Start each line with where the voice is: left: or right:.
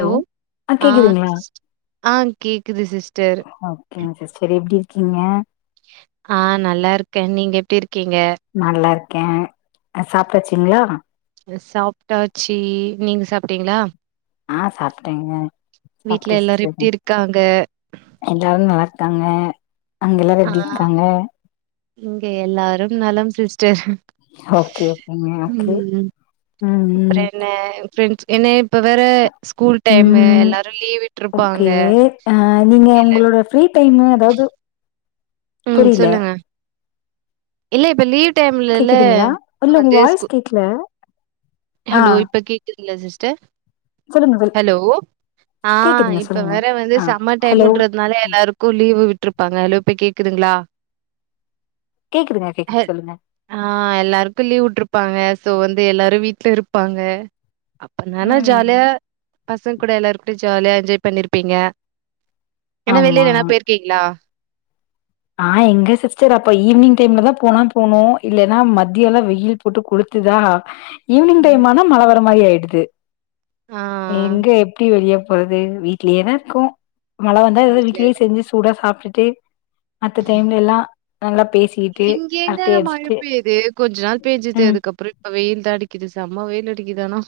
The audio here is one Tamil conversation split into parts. right: ஹலோ ஆ ஆ கேக்குது சிஸ்டர்
left: ஏ சிஸ்டர் எப்டி இருக்கீங்க
right: ஆ நல்லாருக்கேன் நீங்க எப்டிருக்கீங்க
left: நல்லாருக்க ஆ சாப்ட்டாச்சுங்களா
right: சாப்ட்டாச்சு நீங்க சாப்ட்டீங்ளா
left: ஆ சாப்ட்டேங்க சாப்ட்டே
right: வீட்ல எல்லாரு
left: சிஸ்டர்
right: எப்டி இருக்காங்க
left: எல்லாரு நல்லாருக்காங்க அங்க எல்லாரு
right: ஆ
left: எப்டி இருக்காங்க
right: இங்க எல்லாரும் நலம் சிஸ்டர்
left: ஓகே ஓகேங்க ஓகே ம்
right: அப்றொ
left: ம்
right: என்ன ஏ ஃப்ரெண்ட்ஸ் என்ன இப்ப வேற ஸ்கூல் டைமு
left: ம்
right: எல்லாரு லீவ் விட்ருப்பாங்க
left: ஓகே ஆ நீங்க
right: இல்ல
left: உங்களோட ஃப்ரீ டைமு அஎதாது
right: ம் சொல்லுங்க இல்ல இப்ப லீவ் டைம் இல்லேல
left: கேக்குதுங்களா இல்ல உங்க வாய்ஸ்
right: [unintelligible]
left: கேக்கல ஆ
right: ஹலோ இப்ப கேக்குதுங்ளா சிஸ்டர்
left: சொல்லுங்க சொல்
right: ஹலோ ஆ
left: கேக்குதுங்க
right: இப்ப
left: சொல்லுங்க
right: வேற வந்து
left: ஆ
right: சம்மர்
left: ஹலோ
right: டைம்ன்றது அதனால எல்லாருக்கு லீவு விட்ருப்பாங்க ஹலோ இப்போ கேக்குதுங்ளா
left: கேக்குதுங்க
right: ஹெ
left: கேக்குது சொல்லுங்க
right: ஆ எல்லாருக்கு லீவ் வுட்ருப்பாங்க சோ வந்து எல்லாரு வீட்ல இருப்பாங்க அப்பருந்தால
left: ம்
right: ஜாலியா பசங்க கூட எல்லாரு கூடயு ஜாலியா என்ஜாய் பண்ணிருப்பீங்க என்ன வெளில
left: ஆமா
right: எனா போயிருக்கீங்ளா
left: ஆ எங்க சிஸ்டர் அப்ப ஈவினிங் டைம்ல தா போனா போனு இல்லனா மதியொலா வெயில் போட்டு கொழுத்துதா ஈவினிங் டைம்
right: ம்.
left: ஆனா மழ வர மாரி ஆயிடுது
right: ஆ.
left: எங்க எப்டி வெளிய போறது வீட்லயேதா இருக்கோ மல வந்தா ஏதாது
right: வீட்ல
left: வீட்லயே
right: இல்ல.
left: செஞ்சு சூடா சாப்ட்டுட்டு மத்த டைம்ல லெல்லா நல்லா பேசி
right: இங்க எங்கங்க மழை பேய்து கொஞ்ச நாள் பேஞ்சுது
left: ம்
right: அதுக்கப்றோ இப்ப வெயில் தா அடிக்குது செம்ம வெயில் அடிக்குது ஆனா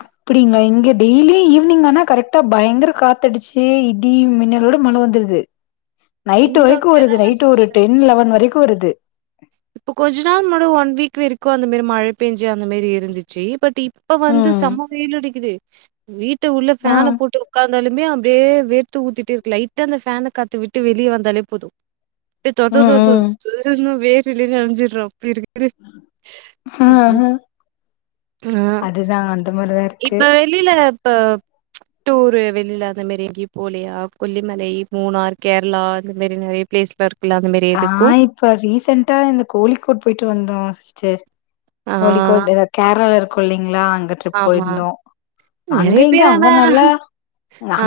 left: அப்டிங்களா இங்க டெய்லியு ஈவினிங் ஆனா கரெக்ட்டா பயங்கர காத்தடுச்சி இடி மின்னலோடு மல வந்துருது நைட்டு
right: இங்க
left: வரைக்கு
right: அப்படிலாம்
left: வருது
right: இல்ல
left: நைட்டு ஒரு
right: சிஸ்டர்.
left: ட்டென் லெவன் வரைக்கு வருது
right: இப்ப கொஞ்ச நாள் முன்னாடி ஒன் வீக் வெறக்கு அந்த மாரி மழ பேஞ்சு அந்த மேரி இருந்திச்சு பட் இ இப்ப வந்து
left: ம்
right: செம்ம வெயில் அடிக்குது வீட்ட உள்ள
left: ஆ
right: ஃபேன போட்டு உக்கா இருந்தாலுமே அப்டே வேர்த்து ஊத்திட்டு இருக்கு லைட்டா அந்த ஃபேன காத்து விட்டு வெளியே வந்தாலே போது தொத
left: ம்
right: தொதோ
left: ம்
right: தொதோனு வேர்வைல நெனஞ்சிடறோ அப்டி இருக்
left: ஆ
right: ஆ
left: அதுதா அந்த மாரிதா இருக்கு
right: வெளில இப்ப ப ட்டூரு வெளில அந்த மாரி எங்கியு போலியா கொல்லிமலை மூணார் கேரளா அந்த மாரி நெறைய பிளேஸ்ல இருக் இல அந்த மாரி
left: ஆ
right: எதுக்கு
left: இப்ப ரீசென்ட்டா இந்த கோழிக்கோட் போயிட்டு வந்தோ சிஸ்டர்
right: ஆ
left: கோழிக்கோடு கேரளால இரு கொள்ளிங்களா அங்க ட்ரிப்
right: ஆமா.
left: போயிருந்தோ அங்க
right: நெறைய
left: இங்க
right: பேர்
left: அங்க
right: ஆனா
left: நல்லா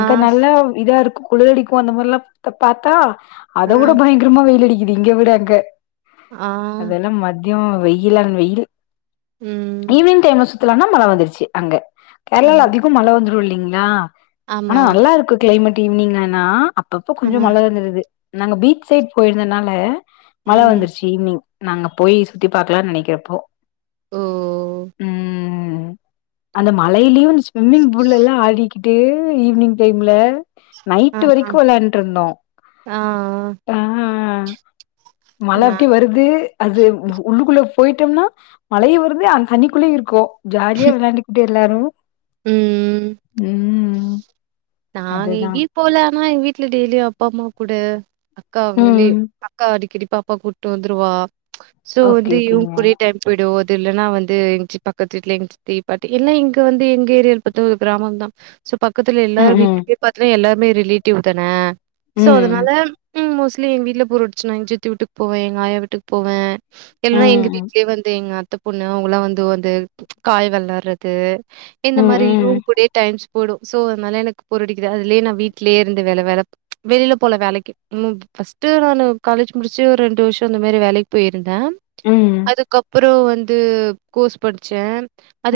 right: ஆ ஸ்
left: நல்லா இதா இருக்கு குளிரடிக்கு அந்த மாரில்லா பாத்தா அத
right: ஆ
left: விட பயங்கரமா வெயில் அடிக்குது இங்க விட அங்க
right: ஆ
left: அதென்னா மத்தியோ வெயிலான வெயில்
right: ம்
left: ஈவினிங் டைம்ல சுத்தலானா மழ வந்துருச்சு அங்க
right: ஆ
left: கேரளால அதிகோ மழ வந்துரு இல்லீங்களா
right: ஆமா.
left: ஆனா நல்லா இருக்கு கிளைமேட் ஈவினிங்கான்னா அப்பப்ப
right: ஆ
left: கொஞ்ச மல வந்துருது நாங்க பீச் சைட் போயிருந்தனால மழ
right: ம்.
left: வந்துருச்சு ஈவினிங் நாங்க போய் சுத்தி பாக்கலானு நெனைக்கிறப்போ
right: ஓ!
left: ம் அந்த மலையிலயு ஸ்விம்மிங் பூல்லெல்லா ஆடிக்கிட்டு ஈவி்னிங் டைம்ல
right: ஆ
left: நைட்டு வெரைக்கு விளையாண்ட்டு இருந்தோ
right: ஆ.
left: ம் ம் ம் மல
right: நா
left: அப்டே வரு து அது உள்ளுக்குள்ள போயிட்டோம்னா மலையு வருது அந் தண்ணிக்குளையு இருக்கோ ஜாலியா விளாண்டுக்கிட்டு எல்லாரு
right: ம். நாங்க
left: அதுதா
right: எங்கியு போல ஆனா எங்க வீட்ல டெய்லியு அப்பா அம்மா கூட அக்கா அவங்ளே
left: ம்
right: அக்கா அடிக்கடிப் பாப்பாவ கூட்டு வந்துருவா சோ
left: ஓகே
right: வந்து இவ்ங்
left: ஓகேங்க
right: கூடயே டைம் போய்டு அது இல்ன்னா வந்து எங்ச்சி பக்கத்து வீட்ல எங்சித்தி பாட்டி எல்லா இங்க வந்து எங்க ஏரியால பாத்தா ஒரு கிராமம் தா சோ பக்கத்துல எல்
left: ம் ம்
right: வீட்க்கே பாத்தன்னா எல்லாருமே ரிலேட்டிவ் தான சோ
left: ம்
right: அதனால ம் மோஷ் லி எங் வீட்ல போறடுச்சுனா எங் சித்தி வீட்டுக்கு போவே எங்க ஆயா வீட்டுக்கு போவே இல்லனா எங்க
left: ம்
right: வீட்டுலயே வந்து எங் அக் அத்த பொண்ணு அவுங்கல்லா வந்து வந்து காய் வெளாறது இந்த மாரியும்
left: ம்
right: இவ்ங் கூடையே டைம் போய்டும் சோ அதனால எனக்கு போர்டிக்காது அதுலயே நா வீட்லேயே இருந்துவேலவேல வெளியில போல வேலைக்கு ம் பர்ஸ்ட் நானு காலேஜ் முடிச்சு ஒரு ரெண்டு வருஷம் அந்த மாரி வேலைக் போயிருந்தே
left: ம்
right: அதுக்கப்புறம் வந்து கோர்ஸ் படிச்சேன்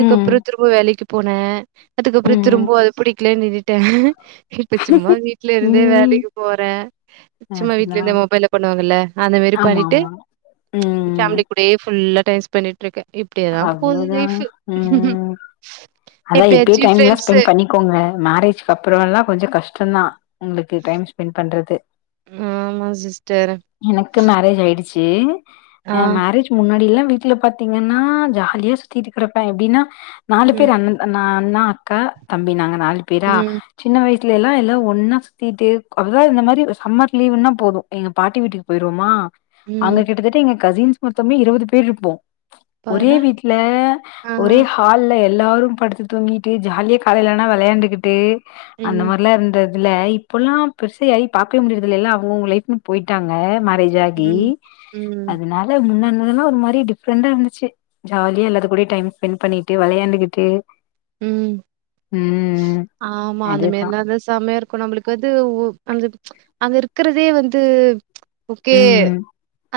left: ம்
right: திரும்ப வேலைக்கு போனே
left: ம்
right: அதுக்கப்புறம்
left: ம்
right: திரும்பவும் அதைபிடிக்கல நின் இப்ப சும்மா வீட்ல இருந்தே
left: ம்
right: வேலைக்கு போறேன் சும்மா வீட்ல
left: அதுதா
right: இருந்தே மொபைல்ல பண்ணுவாங்கல்ல அந்த மாரி
left: ஆமா
right: பண்ணிட்டு
left: ஆமா ம்
right: ஃபேம்லி கூடயே ஃபுல்லா டைம் ஸ்பெண் பண்ணிட்டு இருக்கே
left: அவ்ளவுதா உம் ம் அதா இப்பயே
right: எப்பயாச்சும்
left: டைம்லாம்
right: ஃப்ரெண்ட்ஸு
left: ஸ்பெண்ட் பண்ணி கோங்க மேரேஜ்க்கு அப்புறம் எல்லாம் கொஞ்ச கஷ்டம்தா உங்ளுக்கு டைம் ஸ்பெண்ட் பண்றது
right: ஆமா சிஸ்டர்
left: எனக்கு மேரேஜ் ஆயிடுச்சு அ மேரேஜ் முன்னாடிலா வீட்ல பாத்தீங்க நா ஜாலியா சுத்திகிட்டு கிடப்பேன் எப்டினா நாலு பேர் அண்ண நா அண்ணா அக்கா தம்பி நாங்க நாலு பேரா சின்ன வயசுல எல்லா எல்லாம் ஒண்ணா சுத்திட்டு கொர்ற இந்த மாரி சம்மர் லீவுனா போதும் எங்க பாட்டி வீட்டுக்கு போயிருவோமா அங்க
right: ம்.
left: கிட்டத்தட்ட எங்க கசின்ஸ் மொத்தமே இருவது பேரு இருப்போ ஒரே
right: பாரா
left: வீட்ல
right: ஆ,
left: ஒரே ஹா ஹால்ல எல்லாரும் படுத்து தூங்கிட்டு ஜாலியா காலையில ஆனா விளையாண்டுகிட்டு அந்த
right: ம்,
left: மாரிலாம் இருந்தது இல்ல இப்பெல்லாம் பெருசை ஆயி பாக்கவே முடியுறது இல்ல எல்லா அவுங்க அவுங்க லைஃப்னு போயிட்டாங்க மேரேஜ் ஜாகி
right: ம், ம்,
left: அதுனால முன்னன்ல்லா ஒரு மாரி டிஃப் ரெண்டா இருந்துச்சு ஜாலியா எல்லாத்து கூடயும் டைம் ஸ்பெண்ட் பண்ணிட்டு விளையாண்டுகிட்டு
right: ம் ஆமா அந்த
left: அதுதா
right: மாரிலா இருந்தா செமயா இருக் கு நம்புளுக்கு வந்து உ அந்த அங்க இருக்குறதே வந்து ஓகே
left: ம்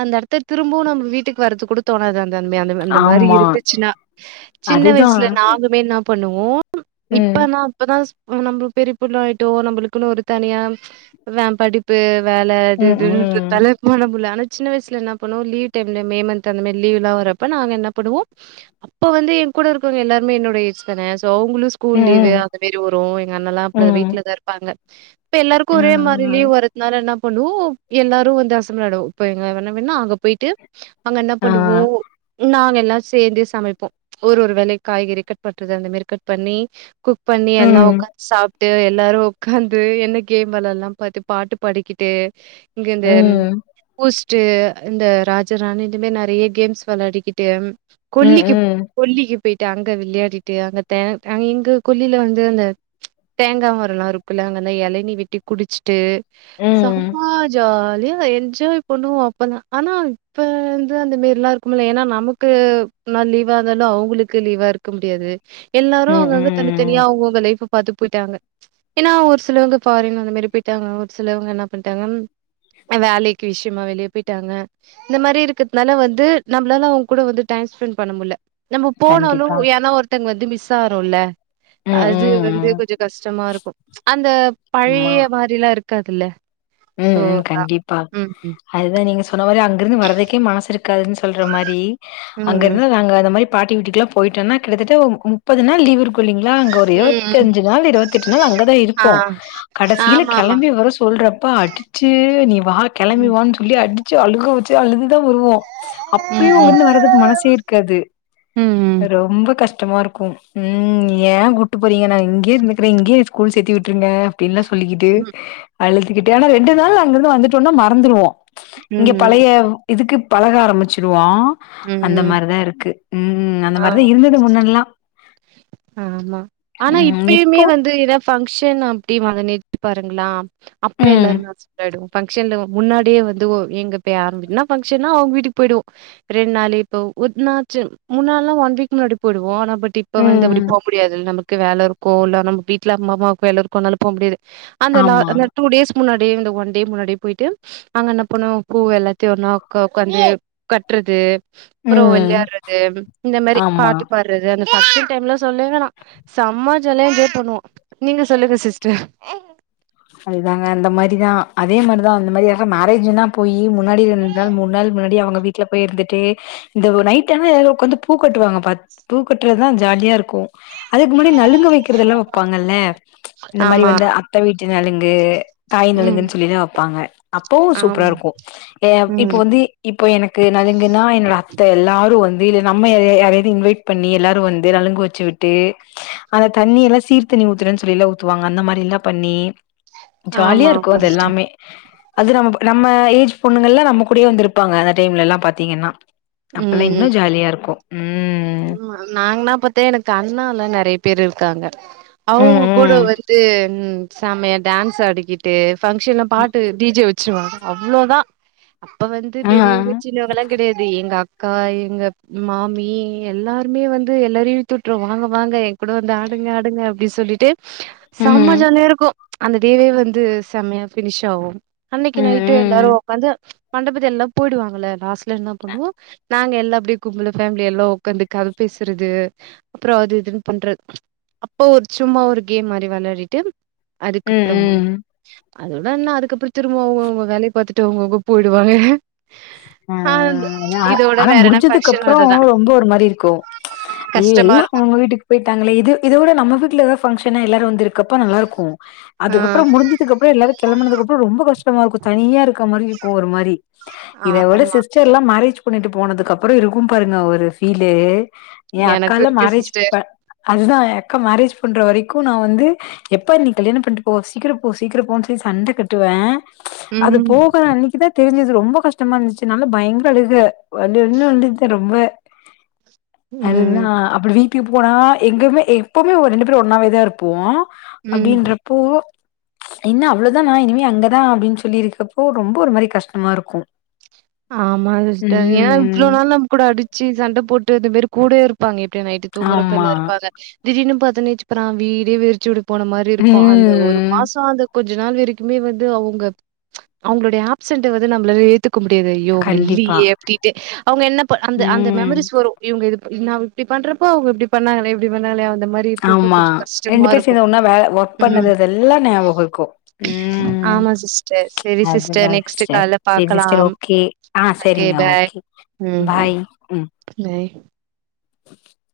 right: அந்த இடத்துக்கு திரும்பவும் நம்ம வீட்டுக்கு வர்றது கூட தோணாது இந்த மா அந்த மாரி
left: ஆமா
right: இருந்துச்சுன்னா சின்ன
left: அதுதா
right: வயசுல நாங்களுமே என்னா பண்ணுவோ
left: ம்
right: இப்பனா இப்பதான் நம்ம பெரியப்புள்ள ஆயிட்டோ நம்புளுக்குனு ஒரு தனியா வேம்படி பு வேல அது
left: ம்
right: இது
left: ம்
right: இதுன்றதாலே மனபுல ஆனா சின்ன வயசுல என்ன பண்ணுவோம் லீவ் டைம்ல மே மந்த் அந்த மாரி லீவ்லா வரப்ப நாங்க என்ன பண்ணுவோம் அப்ப வந்து என் கூட இருக்குறவங்க எல்லாரும என்னோட ஏஜ் தானே சோ அவுங்குளு ஸ்கூல்
left: ம்
right: லீவு
left: ம்
right: அந்த மாரி வரும் எங்க அண்ணலாம் அப்டி
left: ம்
right: வீட்லதான் இருப்பாங்க இப்ப
left: ஆ
right: எல்லாருக்கும் ஒரே மாரி லீவ் வரதுனால என்ன பண்ணுவோம் எல்லாரும் வந்து அசம்பள்‌ ஆய்டுவோம் இப்ப எங்க அண்ண வேனா அங்க போயிட்டு அங்க என்ன
left: ஆ
right: பண்ணுவோ நாங்க எல்லா சேந்து சமைப்போம் ஒரு ஒரு வேலை காய்கறி கட் பண்றது அந்த மாரி கட் பண்ணி குக் பண்ணி எல்லா
left: ம்
right: உக்காந் சாப்ட்டு எல்லாரும் உக்காந்து என்ன கேம் விளையாடலாம் பத்து பாட்டு பாடிக்கிட்டு இங்க இந்த
left: ம்
right: பூஸ் டு இந்த ராஜராணி இதுமாரி நறையா கேம்ஸ் விளையாடிக்கிட்டு
left: ம்
right: கொல்லிக்கி
left: ம்
right: கொல்லிக்கி போயிட்டு அங்க விளையாடிட்டு அங்க த அங்க இந்த குளில வந்து அந்த தேங்கா மரோலா இருக்குல்ல அங்க அந்த. இளநி வெட்டி குடிச்சிட்டு
left: ம்
right: செம ஜாலியா என்ஜாய் பண்ணுவோம் அப்பதான் ஆனா இப்ப வந்து அந்த மாரிலாம் இருக்கும்ல ஏன்னா நமக்கு நா லீவா இருந்தாலு அவுங்களுக்கு லீவா இருக்க முடியாது எல்லாரு
left: ம்
right: அவுங்க‌‌ அவுங்க
left: ம்
right: தனித்தனியா அவுங்க அவுங்க லைஃப்பப் பாத்து போயிட்டாங்க ஏனா ஒரு சிலவங்க ஃபாரின் அந்த மாரி போயிட்டாங்க ஒரு சிலவங்க என்ன பண்ட்டாங்க வேலைக்கி விஷ்யமா வெளியே போயிட்டாங்க இந்த மாரி இருக்குறதுனால வந்து நம்பளால அவுங்க கூட வந்து டைம் ஸ்பெண்ட் பண்ண முடில நம்ப போனாலு
left: கண்டிப்பா
right: யார்னா ஒருத்தங்க வந்து மிஸ் ஆகுறோல
left: ம்
right: அது
left: ம்
right: வந்து
left: ம்
right: கொஞ்சோ கஷ்டமா இருக்கு அந்த
left: ஆமா
right: பழைய மாரிலா இருக்காதுல
left: ம் ம் கண்டிப்பா அதுதா நீங்க சொன்ன மாரி அங்க இருந்து வரதுக்கே மனசு இருக்காதுனு சொல்ற மாரி அங்க
right: ம்
left: இருந்து நாங்க அந்த மாரி பாட்டி வீட்டுக்கெல்லா போயிட்டோன்னா கிட்டத்தட்ட முப்பது நாள் லீவு இருக் கோ இல்லீங்களா அங்க ஒரே ஒரு
right: ம்
left: இருவத்தஞ்சு நாள் இருவத்தெட்டு நாள் அங்கதா
right: ஆ
left: இருப்போ கடைசில
right: ஆமா ஆமா
left: கிளம்பி வர சொல்றப்ப அடிச்சு நீ வா
right: ம்
left: கெளம்பிவானு சொல்லி அடிச் சு அழுக வச்சு அழுதுதா வருவோ அப்பயு
right: ம்
left: அங்க இருந்து வர்றதுக்கு மனசே இருக்காது
right: ம்
left: ரொம்ப கஷ்டமா இருக்கு ம் ஏ கூட்டு போறீங்க நா இங்கேயே இருந்துக்கிறே இங்கேயே ஸ்கூல் சேத்து விட்ருங்க அப்டிலா சொல்லிக்கிட்டு
right: ம்
left: அழுத்துக்கிட்டு ஆனா ரெண்டு நாள் அங்க இருந்து வந்துட்டோன்னா மறந்துருவோ இங்க
right: ம்
left: பழைய இதுக்கு பழக ஆரம்மிச்சிருவோ
right: ம்
left: அந்த
right: ம்
left: மாறிதா இருக்கு ம் அந்த
right: ஆ
left: மாறிதா இருந்தது முன்னல்லா
right: ஆமா ஆனா
left: ம்
right: இப்பயுமே
left: இப்போ
right: வந்து இத ஃபங்க்ஷன் அப்டி வந்து நெட்டு பாருங்ளா அப்ப
left: ம்
right: எல்லாருமே அப்சென்ட் ஆயிடுவோ ஃபங்க்ஷன்ல முன்னாடியே வந்துவோ எங்கப்ப யாரும்னா ஃபங்க்ஷன்னா அவுங்க வீட்டுக்கு போயிடுவோ ரெண்ட் நாளு இப்ப உன்னாச்சு முன்னால்லா ஒன் வீக் முன்னாடி போயிடுவோ ஆனா பட் இப்ப வந்து
left: ம்
right: அப்டி போ முடியாது நமக்கு வேல இருக்கு இல்ல நம் வீட்ல அம்மா அமாக்கு வேல இருக்கு அனால போ முடியாது அந்த லா
left: ஆமா
right: அந்த டூ டேஸ் முன்னாடி இந்த ஒன் டே முன்னாடி போயிட்டு அங்க என்ன பண்ணுவோ பூ எல்லாத்தயு ஒன்னா உ உட்காந்து கட்றது அப்புறோ
left: ம்
right: வெள்யாடறது இந்த மாரி
left: ஆமா
right: பாட்டு பாட்றது அந்த [unintelligible] டைம்ல சொல்லுங்க நா செம்ம ஜால என்ஜாய் பண்ணுவோ நீங்க சொல்லுங்க சிஸ்டர்
left: அதுதாங்க அந்தமாரிதா அதே மாரிதா அந்த மாரி மேரேஜீனா போய் முன்னாடி நாள் மூண் நாள் முன்னாடி அவுங்க வீட்ல போய் இருந்துட்டு இந்த ஓ‌ நைட் ஆன எல்லாரு உக்காந்து பூ கட்டுவாங்க பா பூ கட்ற்த்தா ஜாலியா இருக்கு அதுக்கு முன்னாடி நலுங்கு வெக்கிறதெல்லா வெப்பாங்கல்ல இந்த மாரி
right: ஆமா
left: வந்து அத்த வீட் ச்ச நலுங்கு தாய்
right: ம்
left: நலங்குன் சொல்லிதா வெப்பாங்க அப்போ சூப்ரா
right: ஆமா
left: இருக்கு ஏ அப் இப்போ
right: ம்
left: வந்து இப்ப எனக்கு நலுங்குன்னா என்னோட அத்த எல்லாரு வந் வேறு நம்ம யார யார்வாது இன்வைட் பண்ணி எல்லாரு வந்து நலுங்கு வெச்சு விட்டு அந்த தண்ணி எல்லா சீர்தண்ணி ஊத்தறன்னு சொல்லில்லா ஊத்துவாங்க அந்த மாரில்லா பண்ணி ஜாலியா
right: ஆமா
left: இருக்கு
right: ஆமா
left: அதெல்லாமே அது நம்ம ம நம்ம ஏஜ் பொண்ணுங்கல்லா நம்ம கூடயே வந்து இருப்பாங்க அந்த டைம்லெல்லா பாத்தீங்கன்னா அப்பல்லா இன்னு ஜாலியா இருக்கு ம்
right: நாங்னா பத்தே எனக்கு அண்ணாலா நெறைய பேர் இருக்காங்க
left: ம்
right: அவுங்க கூட
left: ம்
right: வந்து ம் செமைய டேன்ஸ் ஆடிக்கிட் ட்டு ஃபங்க்ஷன்ல
left: ம்.
right: பாட்டு டிஜே வெச்சுருவாங்க அவ்ளோதா அப்ப வந்து
left: ஆ
right: பெரிய்வுங்க சின்னவுங்கல்லா கெடையாது எங்க அக்கா எங்க மாமி எல்லாருமே வந்து எல்லாரையு இழுத்துட்ரு வாங்க வாங்க எ கூட வந்து ஆடுங்க ஆடுங்க அப்டி சொல்லிட்டு
left: ம்
right: செம்ம
left: ம்
right: ஜாலியா இருக்கு அந்த டேவே வந்து செமையா ஃபினிஷ் ஆவும் அன்னிக்கு நைட்டு எல்லாரு
left: ம்
right: உக்காந்து மண்டபத்தில் எல்லா போயிடுவாங்கல லாஸ்ட்ல என்ன பண்ணுவோ நாங்க எல்லாப் அப்டி கும்பலு ஃபேமிலி எல்லா ஒக் உக்காந்து கத பேசறது அப்றோ அது இதுன் பண்ற அப்போ ஒரு சும்மா ஒரு கேம் மாரி வெளாடிட்டு
left: ம்
right: அதுக்கப்பற
left: ம்
right: அதோட என்ன அதுக்கப்பறோ திரும்ப அவுங்க அவுங்க வேலைய பாத்துட்டு அவுங்கவுங்க போயிடுவாங்க
left: ஆ ஆ
right: இதோட
left: ஆனா
right: வேற என்ன
left: முடுஞ்சதுக்கு
right: ஃபங்க்ஷன்
left: அப்பறோ
right: அதுதா
left: ரொம்ப ஒரு மாரி இருக்கு ஐயோ
right: கஷ்டமா
left: எல்லா
right: இருக்கு
left: அவுங்க வீட்டுக் போயிட்டாங்களே இது இதோட நம்ம வீட்ல எதாது ஃபங்க்ஷன்னா எல்லாரு வந்துருக்கப்ப நல்லாருக்கு
right: ஆ
left: அதுக்கப்பறோ முடிஞ்சு இதுக்கப்பறோ எல்லாரு கெளம்புனது அப்பறோ ரொம்ப கஷ்டமா இருக்கு தனியா இருக்க மாரி இருக்கு ஒரு மாரி இத விட
right: ஆமா
left: சிஸ்டர்ல்லா மேரேஜ் பண்ணிட்டு போனதுக்கப்பறோ இருக்கு பாருங்க ஒரு ஃபீலு எ
right: எனக்கு
left: அக்கால
right: இருக்கு
left: மேரேஜ்
right: சிஸ்டர்
left: ப அதுதா எ அக்கா மேரேஜ் பண்ற வரைக்கு நா வந்து எப்போ நீ கல்யாண பண்ணிட்டு போவ சீக்கிரம்போ சீக்கிரம்போன்னு சொல்லி சண்ட கட்டுவே அது
right: ம்
left: போகுற அன்னைக்கி தா தெரிஞ்சுது ரொம்ப கஷ் கஷ்டமா இருந்துச்சுனால பயங்கர அழுக வந்து வந்து அழுதுட்ருந்தே ரொம்ப அதுதா
right: ம்
left: அப்டி வீட்டுக்கு போனா எங்கமே எப்போமே ரெண்டு பேரு ஒண்ணாவேதா இருப்போ
right: ம்
left: அப்டின்றப்போ என்ன அவ்ளோதானா இனிமே அங்கதா அப்டின்னு சொல்லிருக்கப்போ ரொம்ப ஒரு மாரி கஷ்டமா இருக்கு
right: ஆமா
left: ம்
right: சிஸ்டர் ஏனா இவ்ளோ
left: ம்
right: நாள் நம்ம கூட அடுச்சு சண்ட போட்டு அது மாரி கூடயே இருப் இருப்பாங்க எப்டியோ நைட்டு தூங்கறப்ப எல்லா
left: ஆமா
right: இருப்பாங்க திடீனு பாத்தோன்னே சுப்பறா வீடே விருச்சோடு போன மாரி இருக்கு அந்த ஒரு
left: ம்.
right: மாசோ அந்த கொஞ்சோ நாள் வரைக்குமே வந்து அவுங்க அவங்களுடைய ஆப்செண்ட வந்து நம்மளால ஏத்துக்க மு டியலையோ அங்க
left: கண்டிப்பா.
right: இல்லையே அப்டிட்டு அவுங்க என்ன அந்த அந்த
left: ம்.
right: மெமரிஸ் வரு இவுங்க இது நா இப்டி பண்றப்போ அவுங்க இப்டி பண்ணாங்களே இப்டி பண்ணாங்களே அந்த மாரி இருக்கிறப்போ
left: ஆமா
right: கொஞ்சம்
left: ரெண்டு
right: கஷ்டமா
left: பேர்
right: இருக்கும்.
left: சேந்து ஒன்னா வேல ஒர்க் பண்ணது
right: ம்.
left: இதெல்லா ஞாபகோ இருக்கு ம்
right: ஆமா சிஸ்டர். சரி சிஸ்டர்
left: அதுதா
right: நெக்ஸ்ட்
left: சிஸ்டர்
right: கால்ல
left: சேரி சிஸ்டர்
right: பாக்கலாம்.
left: ஓக்கே ஆ செரிங்க ஓகே
right: ம்.
left: பாய் ம்
right: பாய்